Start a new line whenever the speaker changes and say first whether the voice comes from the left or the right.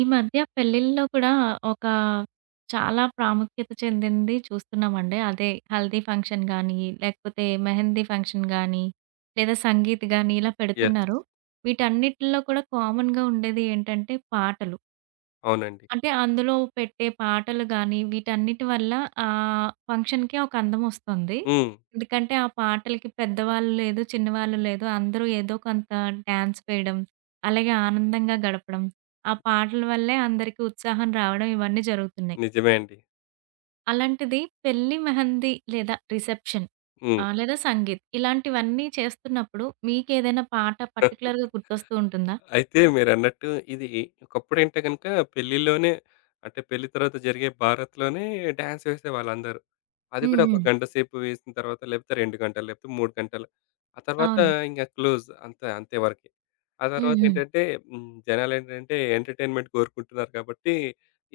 right: ఈ మధ్య పెళ్ళిళ్ళలో కూడా ఒక చాలా ప్రాముఖ్యత చెందింది చూస్తున్నామండి. అదే హల్దీ ఫంక్షన్ గానీ, లేకపోతే మెహందీ ఫంక్షన్ గానీ, లేదా సంగీత్ గానీ ఇలా
left: యెస్.
right: పెడుతున్నారు. వీటన్నిటిలో కూడా కామన్‌గా ఉండేది ఏంటంటే పాటలు.
left: అవునండి.
right: అంటే అందులో పెట్టే పాటలు గాని, వీటన్నిటి వల్ల ఫంక్షన్‌కి ఒక అందమొస్తుంది.
left: హ్మ్.
right: ఎందుకంటే ఆ పాటలకి పెద్దవాళ్ళు లేదు, చిన్నవాళ్ళు లేదు. అందరూ ఏదో కొంత డాన్స్ వేయడం, అలాగే ఆనందంగా గడపడం, ఆ పాటల వల్లే అందరికీ ఉత్సాహం రావడం ఇవన్నీ జరుగుతున్నాయి.
left: నిజమే అండి.
right: అలాంటిది పెళ్లి మెహందీ లేదా రిసెప్షన్
left: హ్మ్.
right: లేదా సంగీత్ ఇలాంటివన్నీ చేస్తున్నప్పుడు మీకేదైనా పాట పర్టిక్యులర్‌గా గుర్తొస్తూ ఉంటుందా?
left: అయితే మీరన్నట్టు ఇది ఒకప్పుడంటే గనుక పెళ్ళిలోనే అంటే పెళ్లి తర్వాత జరిగే బారత్‌లోనే డాన్స్ వేసేవాళ్ళందరూ. అది
right: హ్మ్.
left: కూడా ఒక
right: హ్మ్.
left: గంట సేపు వేసిన తర్వాత లేకపోతే 2 గంటలు, లేకపోతే 3 గంటలు. ఆ తర్వాత
right: అవును.
left: ఇంక క్లోజ్ అంతే అంతే వరకే. ఆ
right: హ్మ్. హ్మ్.
left: తర్వాతేంటంటే హ్మ్. జనాలేంటంటే ఎంటర్‌టైన్‌మెంట్ కోరుకుంటున్నారు కాబట్టి,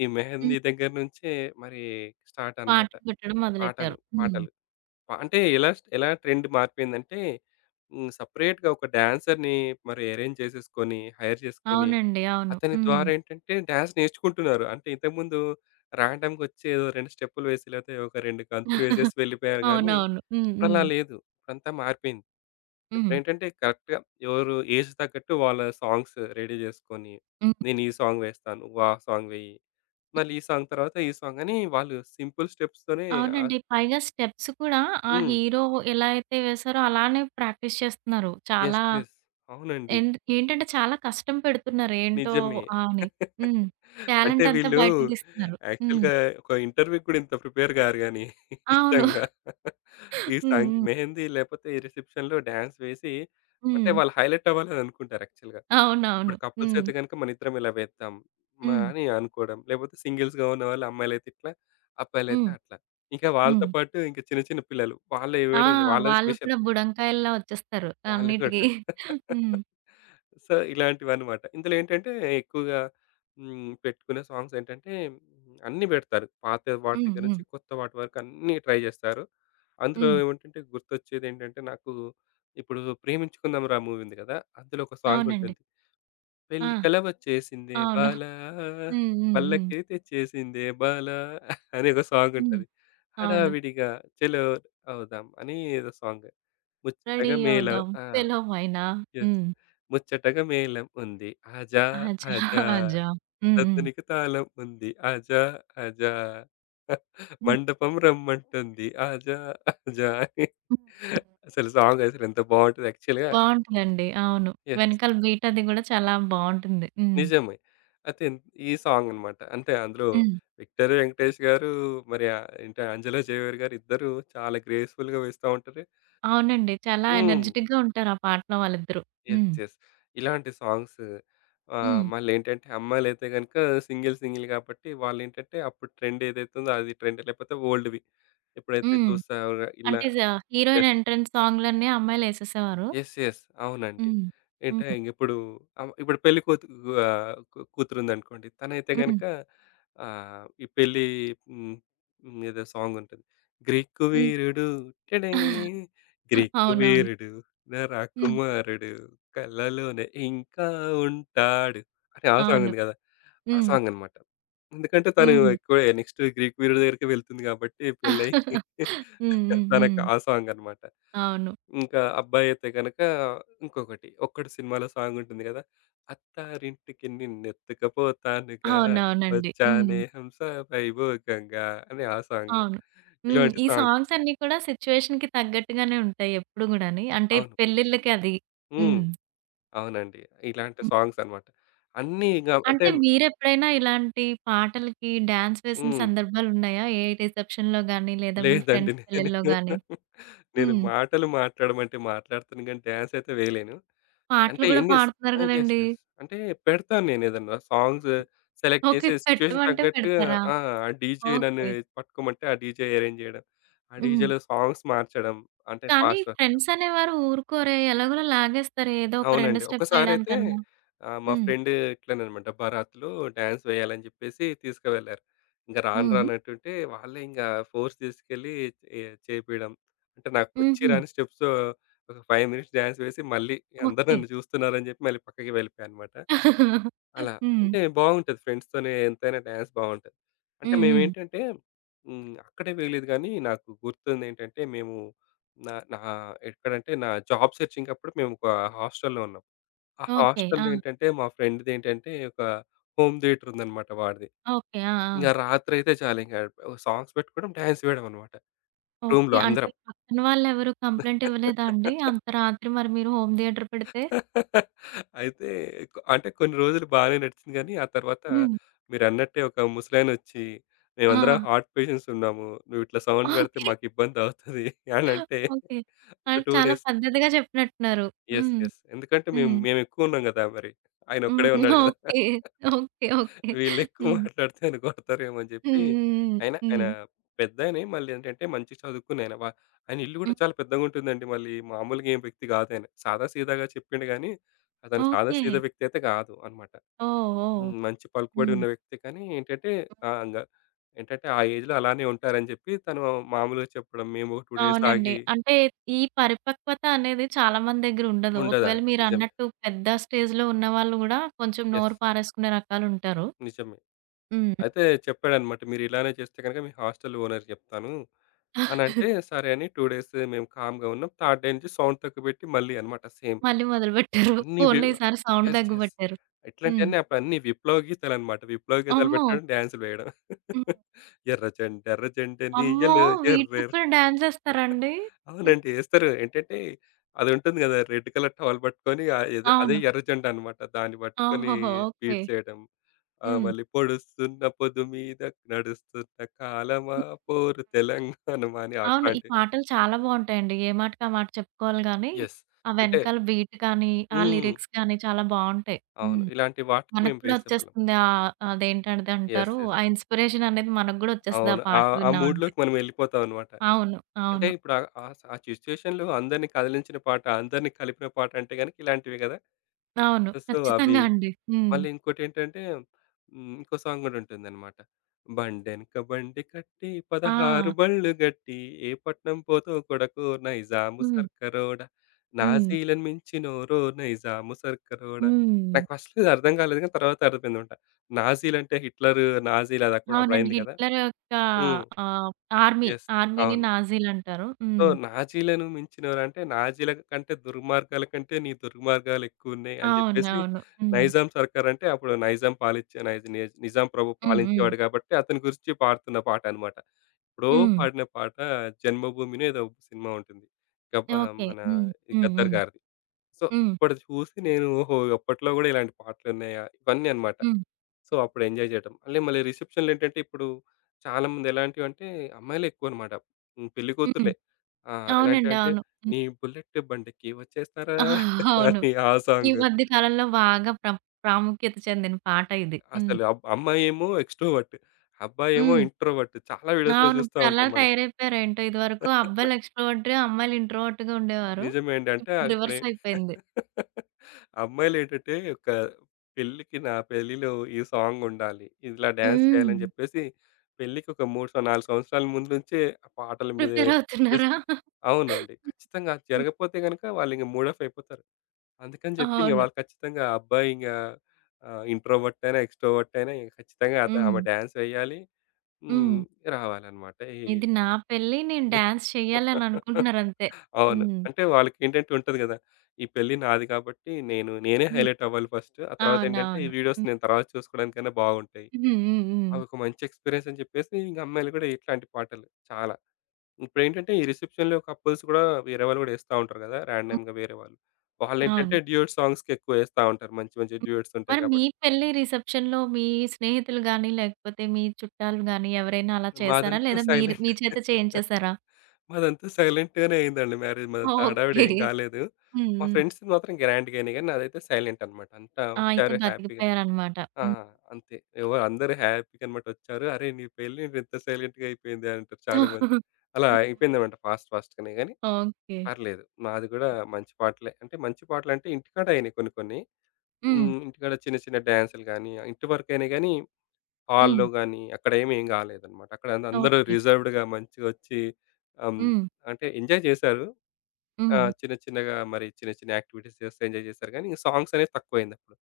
left: ఈ
right: హ్మ్.
left: మెహందీ దగ్గర నుంచే మరి స్టార్ట్ అన్నమాట.
right: పాటలు పెట్టడం మొదలెట్టారు.
left: పాటలు,
right: హ్మ్.
left: పాటలు. ప అంటే ఎలా స్ ఎలా ట్రెండ్ మారిపోయిందంటే, హ్మ్. సెపరేట్‌గా ఒక డాన్సర్‌ని మరి అరేంజ్ చేసేసుకొని, హైర్ చేసుకొని,
right: అవునండి. అవును.
left: అతని
right: హ్మ్.
left: ద్వారా ఏంటంటే డాన్స్ నేర్చుకుంటున్నారు. అంటే ఇంతకుముందు రాండమ్‌గా వచ్చి ఏదో 2 స్టెప్పులు వేసి, లేకపోతే ఒక 2 గంతులు వేసేసి వెళ్ళిపోయారు గానీ,
right: అవునవును. హ్మ్.
left: ఇప్పుడలా
right: హ్మ్.
left: లేదు. ఇప్పుడంతా మారిపోయింది.
right: హ్మ్.
left: ఇప్పుడేంటంటే కరెక్ట్‌గా ఎవరు ఏజ్ తగ్గట్టు వాళ్ళ సాంగ్స్ రెడీ చేసుకొని,
right: హ్మ్.
left: నేను ఈ సాంగ్ వేస్తాను. నువ్వు ఆ సాంగ్ వెయ్యి. మళ్ళీ ఈ సాంగ్ తర్వాత ఈ సాంగ్ అని వాళ్ళు సింపుల్ స్టెప్స్‌తోనే. ఆహ్,
right: అవునండి. పైగా స్టెప్స్ కూడా ఆ
left: హ్మ్.
right: హీరో ఎలా అయితే వేశారో అలానే ప్రాక్టీస్ చేస్తున్నారు.
left: యెస్.
right: చాలా
left: యెస్. అవునండి.
right: ఎండ్ ఏంటంటే చాలా కష్టం పెడుతున్నారు ఏంటో
left: నిజమే.
right: అని. హ్మ్.
left: అంటే
right: టాలెంట్ అంతా
left: వీళ్ళు
right: బయటకి తీస్తున్నారు. హ్మ్.
left: యాక్చువల్‌గా ఒక ఇంటర్‌వ్యూ‌కి గూడా ఇంత ప్రిపేర్ గారు గానీ,
right: అవును.
left: ఇష్టంగా ఈ
right: హ్మ్.
left: సంగ్
right: హ్మ్.
left: మెహందీ లేపోతే ఈ రిసెప్షన్‌లో డాన్స్ వేసి అంటే
right: హ్మ్.
left: వాళ్ళు హైలైట్ అవ్వాలని అనుకుంటారు యాక్చువల్‌గా.
right: అవునవును.
left: ఇప్పుడు కపుల్స్
right: హ్మ్.
left: అయితే గనుక మనిద్దరం ఇలా వేద్దాం మా
right: హ్మ్.
left: అని అనుకోవడం. లేపోతే సింగిల్స్‌గా ఉన్నవాళ్ళు అమ్మాయిలైతే ఇట్లా, అబ్బాయిలైతే
right: హ్మ్.
left: అట్లా. ఇంకా వాళ్ళతో
right: హ్మ్.
left: పాటు ఇంకా చిన్న చిన్న పిల్లలు వాళ్ళే
right: ఆ!
left: వేయడం ఇంకా వాళ్ళది
right: వాళ్ళు
left: స్పెషల్.
right: కూడా బుడంకాయల్లా వచ్చేస్తారు
left: వాళ్ళు
right: అన్నిటికి.
left: కూడా.
right: హ్మ్.
left: సో, ఇలాంటివన్నమాట. ఇందులో ఏంటంటే ఎక్కువగా హ్మ్. పెట్టుకునే సాంగ్స్ ఏంటంటే అన్నీ పెడతారు. పాత వాటి
right: హ్మ్.
left: దగ్గర
right: హ్మ్.
left: నుంచి కొత్త వాటి వరకు అన్నీ ట్రై జేస్తారు. అందులో
right: హ్మ్.
left: ఏమిటంటే గుర్తొచ్చేదేంటంటే నాకు ఇప్పుడు 'ప్రేమించుకుందాం రా' మూవీ ఉంది గదా! అందులో ఒక సాంగ్
right: అవునండి.
left: ఉంటుంది.
right: ఆ!
left: పెళ్లి కల వచ్చేసిందే
right: అవును.
left: బాల
right: హ్మ్. హ్మ్. హ్మ్.
left: పల్లకి తెచ్చేసిందే బాల అని ఒక సాంగ్
right: హ్మ్.
left: ఉంటది.
right: అవును.
left: హడావిడిగా చెలో అవుదాం అని ఏదో సాంగ్.
right: రెడీ
left: ముచ్చటగా మేలో.
right: అవుదాం.
left: ఆ!
right: పిలవమైనా.
left: యెస్.
right: హ్మ్.
left: ముచ్చటగా మేళం ఉంది. ఆజా
right: అజా
left: ఆజా
right: అజా. హ్మ్. హ్మ్.
left: సద్దునికి తాళం ఉంది. ఆజా ఆజా
right: హ్మ్.
left: మండపం రమ్మంటుంది. ఆజా ఆజా అని
right: హ్మ్.
left: అసలు సాంగ్ అసలు ఎంత బావుంటది యాక్చువల్‌గా.
right: బావుంటదండి. అవును.
left: యెస్.
right: వెనకాల బీట్ అది గూడా చాలా బావుంటుంది. హ్మ్.
left: నిజమే. అయితే ఇన్- ఈ సాంగ్ అన్నమాట. అంటే అందులో
right: హ్మ్.
left: 'విక్టర్ వెంకటేష్' గారు మరి ఏంటి, 'అంజలా జయవేర్' గారు ఇద్దరు చాలా గ్రేస్‌ఫుల్‌గా వేస్తా ఉంటారు.
right: అవునండి. చాలా
left: హ్మ్.
right: ఎనర్జిటిక్‌గా ఉంటారు ఆ పాటలో వాళ్ళిద్దరూ.
left: యెస్.
right: హ్మ్.
left: యెస్. ఇలాంటి సాంగ్స్.
right: హ్మ్.
left: మళ్ళేంటంటే అమ్మాయిలైతే గనుక సింగిల్ సింగిల్ కాబట్టి వాళ్ళేంటంటే అప్పుడు ట్రెండ్ ఏదైతుందో అది ట్రెండ్ లేకపోతే ఓల్డ్‌వి. ఎప్పుడైతే
right: హ్మ్.
left: చూసావుగా ఇలా.
right: అంటే జ హీరోయిన్
left: యెస్.
right: ఎంట్రన్స్ సాంగ్‌లన్నీ అమ్మాయిలేసేసేవారు.
left: యెస్. యెస్. అవునండి.
right: హ్మ్.
left: అంటే
right: హ్మ్.
left: ఇంగిప్పుడు ఇప్పుడు పెళ్లి కూతు ఆహ్, కూ కూతురుందనుకోండి. తనైతే
right: హ్మ్.
left: గనక ఈ పెళ్లి హ్మ్, హ్మ్. ఏదో సాంగుంటది. గ్రీకు
right: హ్మ్.
left: వీరుడు టడే గ్రీకు
right: అవునవును.
left: వీరుడు నా
right: హ్మ్.
left: రాకుమారుడు కలలోనే ఇంకా ఉంటాడు అని ఆ సాంగ్
right: అవును.
left: ఉంది గదా! ఆ
right: హ్మ్.
left: సాంగనమాట. ఎందుకంటే తను
right: హుహు.
left: ఎక్కువ నెక్స్ట్ గ్రీకు వీరుడి దగ్గరికే వెళ్తుంది గాబట్టి పెళ్లయి
right: హ్మ్. హ్మ్.
left: తనకు
right: హ్మ్.
left: ఆ సాంగనమాట.
right: అవును.
left: ఇంకా అబ్బాయి అయితే గనక ఇంకొకటి 'ఒక్కడు' సినిమాలో సాంగ్ ఉంటుంది కదా! అత్తారింటికి నిన్నెత్తుకపోతానుగా
right: అవునవునండి. హ్మ్.
left: వచ్చానే హంస వైభోగంగా అని ఆ సాంగ్.
right: అవును. హ్మ్.
left: ఇలాంటి
right: ఈ
left: సాంగ్.
right: సాంగ్స్ అన్నీ కూడా సిట్యుయేషన్‌కి తగ్గట్టుగానే ఉంటాయి ఎప్పుడు గూడాని. అంటే
left: అవును.
right: పెళ్ళిళ్ళకి అది.
left: హ్మ్.
right: హ్మ్.
left: అవునండి. ఇలాంటి
right: హ్మ్.
left: సాంగ్స్ అన్నమాట. అన్నీ ఇంగ అంటే
right: అంటే మీరెప్పుడైనా ఇలాంటి పాటలకి డాన్స్ వేసిన
left: హ్మ్.
right: సందర్భాలున్నాయా? ఏ రిసెప్షన్‌లో గాని లేదా మీ
left: లేదండి.
right: ఫ్రెండ్స్
left: నేను
right: పెళ్ళిల్లో గాని?
left: నేను
right: హ్మ్.
left: మాటలు మాట్లాడమంటే మాట్లాడతాను గానీ డాన్స్ అయితే వేయలేను. అంటే
right: పాటలు గూడా
left: ఎన్ని స్
right: పాడుతున్నారు
left: ఆ! యెస్.
right: గదండీ!
left: యెస్. అంటే పెడతాను నేనేదన్నా సాంగ్స్ సెలెక్ట్
right: ఓకే.
left: చేసి సిచ్యుయేషన్
right: పెట్టమంటే
left: తగ్గట్టు.
right: పెడతారా?
left: ఆ! ఆ డీజే నన్ను
right: ఓకే.
left: పట్టుకోమంటే, ఆ డీజే అరేంజ్ చేయడం. ఆ
right: హ్మ్.
left: డీజేలో సాంగ్స్ మార్చడం. అంటే
right: కానీ
left: ఫాస్ట్ వర్క్.
right: ఫ్రెండ్స్ అనేవారు ఊరుకోరే! ఎలాగోలా లాగేస్తారు ఏదో ఒక 2
left: అవునండి. ఒకసారైతే
right: స్టెప్పులేయడానికన్నా.
left: మా
right: హ్మ్.
left: ఫ్రెండ్ ఇట్లననమాట బరాత్‌లో డాన్స్ వేయాలని చెప్పేసి తీసుకువెళ్లారు. ఇంక రాను
right: హ్మ్.
left: రానంటుంటే వాళ్ళే ఇంగా ఫోర్స్ తీసుకెళ్ళి ఏ చేపీయడం. అంటే నాకు వచ్చి
right: హుహు.
left: రాని స్టెప్స్ ఒక 5 మినిట్స్ డాన్స్ వేసి మళ్ళీ అందరూ
right: ఓకే.
left: నన్ను చూస్తున్నారని చెప్పి మళ్ళీ పక్కకి వెళ్ళిపోయా అనమాట. అలా.
right: హ్మ్.
left: అంటే బాగుంటది. ఫ్రెండ్స్‌తోనే ఎంతైనా డాన్స్ బావుంటది. అంటే
right: హ్మ్. హ్మ్.
left: మేమేంటంటే హ్మ్. అక్కడే వేయలేదు గానీ, నాకు గుర్తుందేంటంటే, మేము నా నా ఎక్కడంటే, నా జాబ్ సెర్చింగ్ అప్పుడు మేము ఒక హాస్టల్‌లో ఉన్నాం. ఆ
right: ఓకే.
left: హాస్టల్‌లో
right: ఆ!
left: ఏంటంటే, మా ఫ్రెండ్‌దేంటంటే ఒక హోమ్ థియేటర్ ఉందన్నమాట వాడిది.
right: ఓకే. ఆ! ఆ!
left: ఇంగ రాత్రయితే చాలు ఇంగ సాంగ్స్ పెట్టుకోవడం, డాన్స్ వేయడం అన్నమాట
right: ఓకే.
left: రూమ్‌లో
right: అంటే
left: అందరం.
right: పక్కన వాళ్ళెవరు కంప్లెయింట్ ఇవ్వలేదా అండి? అంత రాత్రి మరి మీరు హోమ్ థియేటర్ పెడితే?
left: అయితే కొ అంటే కొన్ని రోజులు బానే నడిచింది గానీ, ఆ తర్వాత
right: హ్మ్.
left: మీరన్నట్టే ఒక ముసలాయనొచ్చి, "మేమందరం
right: ఆ!
left: హార్ట్ పేషెంట్స్ ఉన్నాము. నువ్వు ఇట్లా సౌండ్ పెడితే
right: ఓకే.
left: మాకు ఇబ్బందవుతది" అనంటే,
right: ఓకే.
left: ఒక
right: ఆ!
left: 2
right: చాలా
left: డేస్.
right: పద్ధతిగా చెప్పినట్టున్నారు.
left: యెస్.
right: హ్మ్.
left: యెస్. ఎందుకంటే మేము
right: హ్మ్.
left: మేమెక్కువున్నాం గదా! మరి.
right: హ్మ్.
left: ఆయనొక్కడే ఉన్నాడు గదా!
right: ఓకే. ఓకే. ఓకే.
left: వీళ్ళెక్కువ
right: హ్మ్.
left: మాట్లాడితే నన్ను కొడతారేమో అని
right: హ్మ్.
left: చెప్పి,
right: హ్మ్. హ్మ్.
left: అయినా ఆయన
right: హ్మ్.
left: పెద్దాయనే. మళ్ళీ ఏంటంటే మంచిగా చదువుకున్నాయన. ఆయన ఇల్లు గూడా
right: హ్మ్.
left: చాలా పెద్దగుంటుందండి. మళ్ళీ మామూలుగా ఏం వ్యక్తి గాదాయన. సాదా సీదాగా చెప్పిండు గానీ, అతను సాదా
right: ఓకే.
left: సీదా వ్యక్తి అయితే గాదు అనమాట.
right: ఓహ్! ఓహ్!
left: హ్మ్. మంచి పలుకుబడి
right: హ్మ్.
left: ఉన్న వ్యక్తి కానీ ఏంటంటే ఇంగ ఏంటంటే ఆ ఏజ్‌లో అలానే ఉంటారని జెప్పి తను మామూలుగా చెప్పడం. మేము ఒక 2 డేస్
right: అవునండి.
left: ఆగి.
right: అంటే ఈ పరిపక్వత అనేది చాలా మంది దగ్గర ఉండదు. ఒకవేళ
left: ఉండదండి. నిజమే.
right: మీరన్నట్టు పెద్ద స్టేజ్‌లో ఉన్నవాళ్ళు గూడా కొంచెం
left: యెస్.
right: నోరు పారేసుకునే రకాలుంటారు.
left: నిజమే.
right: హ్మ్.
left: అయితే చెప్పాడనమాట. "మీరిలానే చేస్తే గనుక మీ హాస్టల్ ఓనర్‌కి జెప్తాను"
right: హ్మ్.
left: అనంటే, సరే అని 2 డేస్ మేము కామ్‌గా ఉన్నాం. థర్డ్ డే నుంచి సౌండ్ తక్కువబెట్టి మళ్ళీ అనమాట సేమ్.
right: మళ్ళీ మొదలుపెట్టారు.
left: అన్నీ వి
right: పోన్లే ఈసారి సౌండ్
left: యెస్. యెస్.
right: తగ్గుబట్టారు. హ్మ్.
left: ఇట్లాంటియన్నీ అప్పుడన్నీ విప్లవ గీతాలనమాట. విప్లవ గీతాలు
right: అమ్మో!
left: పెట్టడం, డాన్సులు వేయడం.
right: హ్మ్.
left: ఎర్ర జెండెర్ర జెండె
right: అమ్మో!
left: నీయలో. ఎర్రె
right: వీటికి కూడా డాన్స్ ఏస్తారండి? హ్మ్.
left: అవునండి. ఏస్తారు. ఏంటంటే అదుంటుంది గదా! రెడ్ కలర్ టవల్ పట్టుకొని ఆహ్, ఎదే అదే
right: అవును.
left: ఎర్ర జెండా అన్నమాట. దాన్ని పట్టుకొని
right: ఓహోహో! ఓకే.
left: బీట్స్ చేయడం.
right: హ్మ్.
left: మళ్ళీ పొడుస్తున్న పొదుమీద నడుస్తున్న కాలమా
right: హ్మ్.
left: పోరు తెలంగాణమా అని
right: అవును. ఈ
left: అట్లాంటివి.
right: పాటలు చాలా బావుంటాయండి. ఏ మాటకి ఆ మాట చెప్పుకోవాలి గానీ,
left: యెస్.
right: ఆ
left: అంటే
right: వెనకాల బీట్ కానీ, ఆ
left: హ్మ్.
right: లిరిక్స్ కానీ చాలా బావుంటాయి.
left: అవును.
right: హ్మ్.
left: ఇలాంటి వాటికి
right: మనకు
left: మేము
right: కూడా
left: వేసేవాళ్ళం.
right: వచ్చేస్తుంది. అదేంటది
left: యెస్.
right: అంటారు,
left: యెస్.
right: ఆ ఇన్‌స్పిరేషన్ అనేది మనకు గూడా వచ్చేస్తది. ఆ
left: అవును. ఆ
right: పాటలు
left: ఆ
right: విన్నామంటే.
left: మూడ్‌లోకి మనం ఎళ్ళిపోతాం అన్నమాట.
right: అవును.
left: అంటే
right: అవును.
left: ఇప్పుడు ఆ ఆ స ఆ సిట్యుయేషన్‌లో అందరిని కదిలించిన పాట, అందరిని కలిపిన పాట అంటే గనక ఇలాంటివే గదా!
right: అవును.
left: సో, అవి
right: ఖచ్చితంగా అండి. హ్మ్.
left: మళ్ళీ ఇంకోటేంటంటే హ్మ్. ఇంకో సాంగ్ గూడా ఉంటుందనమాట. బండెనక బండి కట్టి
right: ఆ!
left: 16 బళ్ళు గట్టి ఏ పట్నం పోతో కొడకో నైజాము
right: హ్మ్.
left: సర్కరోడ.
right: హ్మ్.
left: నాజీలను మించినోరో నైజాము సర్కరోడ.
right: హ్మ్.
left: నాకు ఫస్ట్ ఇది అర్థం కాలేదు గానీ తర్వాత అర్థమైందనమాట. నాజీలంటే హిట్లరు, నాజీలు అది అప్పుడు
right: అవునండి.
left: అప్పుడయింది కదా!
right: హిట్లర్ యొక్క
left: హ్మ్.
right: ఆహ్, ఆర్మీ.
left: యెస్.
right: ఆర్మీని
left: అవును.
right: నాజీలంటారు.
left: సో,
right: హ్మ్.
left: నాజీలను మించినవరంటే, నాజీల కంటే దుర్మార్గాల కంటే నీ దుర్మార్గాలు ఎక్కువున్నాయి అని జెప్పేసి,
right: అవునవును. హ్మ్.
left: నైజాం సర్కార్ అంటే అప్పుడు నైజాం పాలిచ్చే నైజ నిజ్ నిజాం ప్రభు
right: హ్మ్. హ్మ్.
left: పాలించేవాడు గాబట్టి, అతని గురించి పాడుతున్న పాట అనమాట. ఎప్పుడో
right: హ్మ్.
left: పాడిన పాట 'జన్మభూమి'నో ఏదో ఒక సినిమా ఉంటుంది.
right: ఓకే.
left: మన
right: హ్మ్.
left: ఈ
right: హ్మ్.
left: గద్దర్
right: హ్మ్.
left: గారిది. సో,
right: హ్మ్.
left: అప్పటిది చూసి నేను ఓహో! అప్పట్లో గూడా ఇలాంటి పాటలున్నాయా? ఇవన్నీ అనమాట.
right: హ్మ్.
left: సో, అప్పుడు ఎంజాయ్ జేయటం. మళ్ళీ మళ్ళీ రిసెప్షన్‌లేంటంటే, ఇప్పుడు చాలామంది ఎలాంటివంటే, అమ్మాయిలే ఎక్కువనమాట. హ్మ్.
right: హ్మ్.
left: పెళ్ళికూతురులే. ఆ!
right: అవునండి.
left: ఎలాంటివంటే,
right: అవును. హ్మ్.
left: నీ బుల్లెట్ బండికి వచ్చేస్తారా
right: అవును.
left: అని ఆ
right: ఈ
left: సాంగ్.
right: మధ్య కాలంలో బాగా ప్రాముఖ్యత చెందిన పాట ఇది. హ్మ్.
left: అసలు అబ్ అమ్మాయేమో ఎక్స్‌ట్రోవర్ట్. అబ్బాయేమో
right: హ్మ్.
left: ఇంట్రోవర్ట్. చాలా వీడియోస్‌లో
right: అవును.
left: చూస్తా
right: ఇప్పుడలా
left: ఉంటాం మనం.
right: తయారైపోయారేంటో ఇదివరకు అబ్బాయిలు ఎక్స్‌ట్రోవర్ట్‌గా, అమ్మాయిలు ఇంట్రోవర్ట్‌గా ఉండేవారు.
left: నిజమే అండి. అంటే
right: ఇప్పుడు
left: ఇప్పుడే
right: రివర్స్ అయిపోయింది.
left: అమ్మాయిలేంటంటే, ఒక పెళ్ళికి నా పెళ్ళిలో ఈ సాంగుండాలి. ఇలా డాన్స్
right: హ్మ్.
left: చేయాలని జెప్పేసి, పెళ్ళికి ఒక 3 సం 4 సంవత్సరాల ముందు నుంచే ఆ పాటల మీదే
right: ప్రిపేర్ అవుతున్నారా?
left: అవును అండి. ఖచ్చితంగా అది
right: హ్మ్.
left: జరగపోతే గనుక వాళ్ళింక మూడ్ ఆఫ్ అయిపోతారు. అందుకని చెప్పి ఇంక
right: అవును.
left: వాళ్ళు ఖచ్చితంగా ఆ అబ్బాయి ఇంగా ఇంట్రోవర్ట్ అయినా, ఎక్స్‌ట్రోవర్ట్ అయినా ఇంక ఖచ్చితంగా ఆమె
right: హ్మ్.
left: డాన్స్ వేయాలి.
right: హ్మ్.
left: హ్మ్. రావాలన్నమాట. ఈ
right: ఇది నా పెళ్లి. నేను డాన్స్ చేయాలని అనుకుంటున్నారంతే.
left: అవును.
right: హ్మ్.
left: అంటే వాళ్ళకేంటంటే ఉంటది గదా! ఈ పెళ్లి నాది కాబట్టి నేనే
right: హ్మ్.
left: హైలైట్ అవ్వాలి ఫస్ట్. ఆ తర్వాతేంటంటే ఈ
right: అవునవును.
left: వీడియోస్
right: హ్మ్.
left: నేను తర్వాత చూసుకోవడానికైనా బాగుంటాయి.
right: హ్మ్. హ్మ్. హ్మ్.
left: అవొక మంచి ఎక్స్‌పీరియన్స్ అని చెప్పేసి ఇంక అమ్మాయిలు గూడా ఇట్లాంటి పాటలు చాలా. ఇప్పుడేంటంటే ఈ రిసెప్షన్‌లో కపుల్స్ గూడా వేరే వాళ్ళు గూడా ఏస్తా ఉంటారు గదా!
right: హ్మ్.
left: ర్యాండమ్‌గా వేరే వాళ్ళు. వాళ్ళేంటంటే
right: అవును.
left: డ్యూయెట్ సాంగ్స్‌కి ఎక్కువ ఏస్తా ఉంటారు. మంచి మంచి
right: హ్మ్.
left: డ్యూయెట్స్ ఉంటాయి
right: మరి
left: కాబట్టి.
right: మీ పెళ్లి రిసెప్షన్‌లో మీ స్నేహితులు గాని, లేకపోతే మీ చుట్టాలు గాని ఎవరైనా అలా చేసారా?
left: మాదంతా
right: లేదా మీరు
left: సైలెంట్.
right: మీ చేత చేయించేసారా?
left: మాదంతా సైలెంట్‌గానే అయిందండి మ్యారేజ్. మాదంతా హడావిడి
right: ఓకే.
left: ఏం గాలేదు.
right: హ్మ్.
left: మా
right: హ్మ్.
left: ఫ్రెండ్స్‌ది మాత్రం గ్రాండ్‌గయినాయి గానీ నాదైతే సైలెంట్ అనమాట. అంతా
right: ఆ! అయితే
left: వచ్చారు హ్యాపీగా.
right: బతికిపోయారనమాట.
left: ఆ!
right: హ్మ్.
left: అంతే. అందరూ హ్యాపీగా అనమాట వచ్చారు. "అరేయ్! నీ పెళ్ళేంటి ఇంత సైలెంట్‌గా అయిపోయింది" అని అంటారు చాలామంది. అలా
right: హ్మ్.
left: అయిపోయిందనమాట ఫాస్ట్ ఫాస్ట్‌గానే గానీ
right: ఓకే.
left: పర్లేదు. మాది గూడా మంచి పాటలే. అంటే మంచి పాటలంటే ఇంటికాడ అయినాయి కొన్ని కొన్ని.
right: హ్మ్.
left: హ్మ్. ఇంటికాడ చిన్న చిన్న డాన్సులు గాని, ఇంటి వరకైనా గాని హాల్‌లో
right: హ్మ్.
left: గాని అక్కడేమి ఏం కాలేదన్నమాట. అక్కడ అందరూ
right: ఓకే.
left: రిజర్వ్డ్‌గా మంచిగొచ్చి హ్మ్.
right: హ్మ్.
left: అంటే ఎంజాయ్ చేశారు. ఆ!
right: హ్మ్.
left: చిన్న చిన్నగా మరి చిన్న చిన్న యాక్టివిటీస్ చేస్తూ ఎంజాయ్ చేశారు గానీ, సాంగ్స్ అనేవి తక్కువయిందప్పుడు.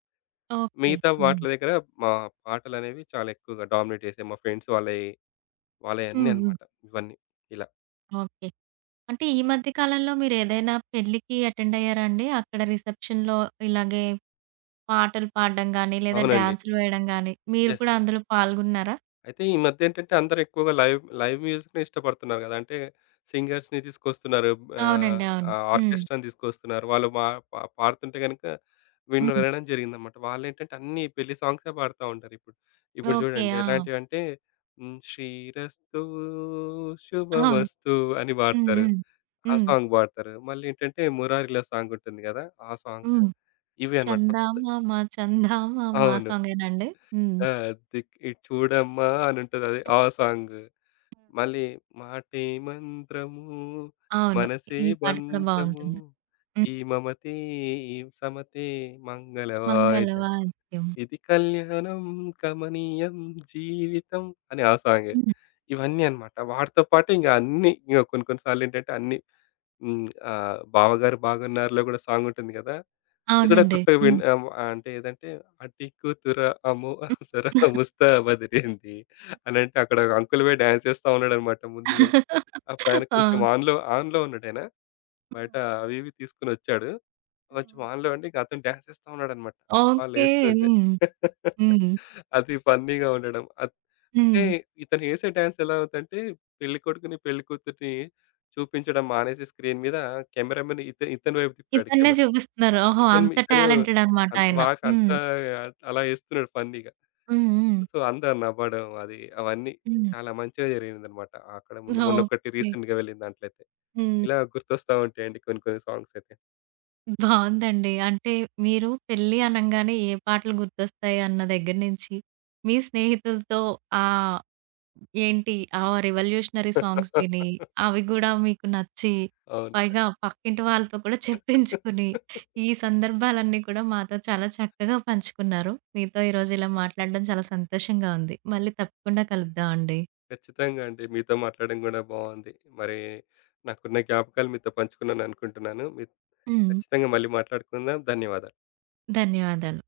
right: ఓకే.
left: మిగతా
right: హ్మ్.
left: వాటిల దగ్గర మా పాటలనేవి చాలా ఎక్కువగా డామినేట్ చేసాయి. మా ఫ్రెండ్స్ వాళ్ళయి వాళ్ళయన్నీ
right: హ్మ్. హ్మ్.
left: అన్నమాట ఇవన్నీ. ఇలా.
right: ఓకే. అంటే ఈ మధ్య కాలంలో మీరేదైనా పెళ్ళికి అటెండ్ అయ్యారా అండి? అక్కడ రిసెప్షన్‌లో ఇలాగే పాటలు పాడడం గానీ, లేదా
left: అవునండి.
right: డాన్సులు వేయడం గానీ, మీరు
left: యెస్.
right: కూడా
left: యెస్.
right: అందులో పాల్గొన్నారా?
left: అయితే ఈ మధ్య ఏంటంటే అందరూ ఎక్కువగా లైవ్ లైవ్ మ్యూజిక్‌నే ఇష్టపడుతున్నారు గదా! అంటే సింగర్స్‌ని తీసుకొస్తున్నారు. ఆహ్,
right: అవునండి. అవును.
left: ఆ
right: హ్మ్.
left: ఆర్కెస్ట్రాని తీసుకొస్తున్నారు. వాళ్ళు మా పాడుతుంటే గనుక
right: హ్మ్.
left: వినడం జరిగిందన్నమాట. వాళ్ళేంటంటే అన్ని పెళ్లి సాంగ్సే పాడుతా ఉంటారు ఇప్పుడు. ఇప్పుడు
right: ఓకే.
left: చూడండి
right: ఆ!
left: ఎలాంటివంటే హ్మ్. 'శ్రీరస్తు
right: అవును.
left: శుభమస్తు' అని
right: హ్మ్.
left: పాడతారు.
right: హ్మ్.
left: ఆ
right: హ్మ్.
left: సాంగ్ పాడతారు. మళ్ళీ ఏంటంటే 'మురారిలో' సాంగ్ ఉంటుంది గదా! ఆ సాంగ్.
right: హ్మ్.
left: ఇవే అన్నమాట.
right: చందామామ చందామామ ఆ
left: అవును.
right: సాంగేనా అండి? హ్మ్.
left: ఆ! ఇటు చూడమ్మా అని ఉంటది. అది ఆ సాంగ్. మళ్ళీ మాటే మంత్రము,
right: అవును.
left: మనసే
right: ఈ పాట కూడా
left: బంధము,
right: బావుంటుంది. హ్మ్.
left: ఈ మమతే ఈ సమతే మంగళవాయిదం,
right: మంగళవాద్యం.
left: ఇది కళ్యాణం కమనీయం జీవితం అని ఆ సాంగే.
right: హ్మ్.
left: ఇవన్నీ అన్నమాట. వాటితో పాటు ఇంక అన్నీ ఇంక కొన్ని కొన్ని సార్లేంటంటే అన్నీ హ్మ్. 'బావగారు బాగున్నారు'లో కూడా సాంగ్ ఉంటుంది కదా! అది కూడా
right: అవునండి.
left: కొత్తగా
right: హ్మ్.
left: అంటే ఏదంటే అటి కూతుర అము అప్సర ముస్తా బదిరింది అనంటే అక్కడ ఒక అంకుల్ పోయి డాన్స్ చేస్తా ఉన్నాడన్నమాట ముందు పోయి. అప్పుడు ఆయన కొంచెం
right: ఆ!
left: ఆన్‌లో ఉన్నాడాయన. బయట అవి ఇవి తీసుకొనొచ్చాడు. కొంచెం ఆన్‌లో ఉండి ఇంక అతను డాన్సేస్తా ఉన్నాడనమాట.
right: ఓకే.
left: వాళ్ళేస్తుంటే.
right: హ్మ్. హ్మ్.
left: అది ఫన్నీగా ఉండడం. అంటే
right: హ్మ్.
left: ఇతను ఏసే డాన్స్ ఎలా అవుద్దంటే పెళ్ళికొడుకుని, పెళ్ళికూతుర్ని చూపించడం మానేసి స్క్రీన్ మీద కెమెరామెన్ ఇతని వైపు తిప్పాడు
right: ఇతన్నే
left: కెమెరా.
right: చూపిస్తున్నారు. ఓహో!
left: ఇతను
right: అంత
left: ఇతను
right: టాలెంటెడ్ అనమాట
left: అంత
right: ఆయన.
left: బాగా అంత
right: హ్మ్.
left: అలా ఏస్తున్నాడు ఫన్నీగా.
right: హ్మ్. హ్మ్.
left: సో, అందరు నవ్వడం అది అవన్నీ
right: హ్మ్.
left: చాలా మంచిగా జరిగిందనమాట. అక్కడ మొన్న మొన్నొకటి
right: ఓకే.
left: రీసెంట్‌గా వెళ్ళిన దాంట్లో అయితే.
right: హ్మ్.
left: ఇలా గుర్తొస్తా ఉంటాయండి కొన్ని కొన్ని సాంగ్స్ అయితే.
right: బావుందండి. అంటే మీరు పెళ్లి అనంగానే ఏ పాటలు గుర్తొస్తాయి అన్న దగ్గర నుంచి మీ స్నేహితులతో ఆ ఏంటి? ఆ రివల్యూషనరీ సాంగ్స్ విని, అవి గూడా మీకు నచ్చి,
left: అవును.
right: పైగా పక్కింటి వాళ్ళతో కూడా చెప్పించుకుని, ఈ సందర్భాలన్నీ కూడా మాతో చాలా చక్కగా పంచుకున్నారు. మీతో ఈరోజు ఇలా మాట్లాడడం చాలా సంతోషంగా ఉంది. మళ్ళీ తప్పకుండా కలుద్దాం అండి.
left: ఖచ్చితంగా అండి. మీతో మాట్లాడడం గూడా బావుంది. మరి నాకున్న జ్ఞాపకాలు మీతో పంచుకున్నాననుకుంటున్నాను.
right: హ్మ్.
left: ఖచ్చితంగా మళ్ళీ మాట్లాడుకుందాం. ధన్యవాదాలు.
right: ధన్యవాదాలు.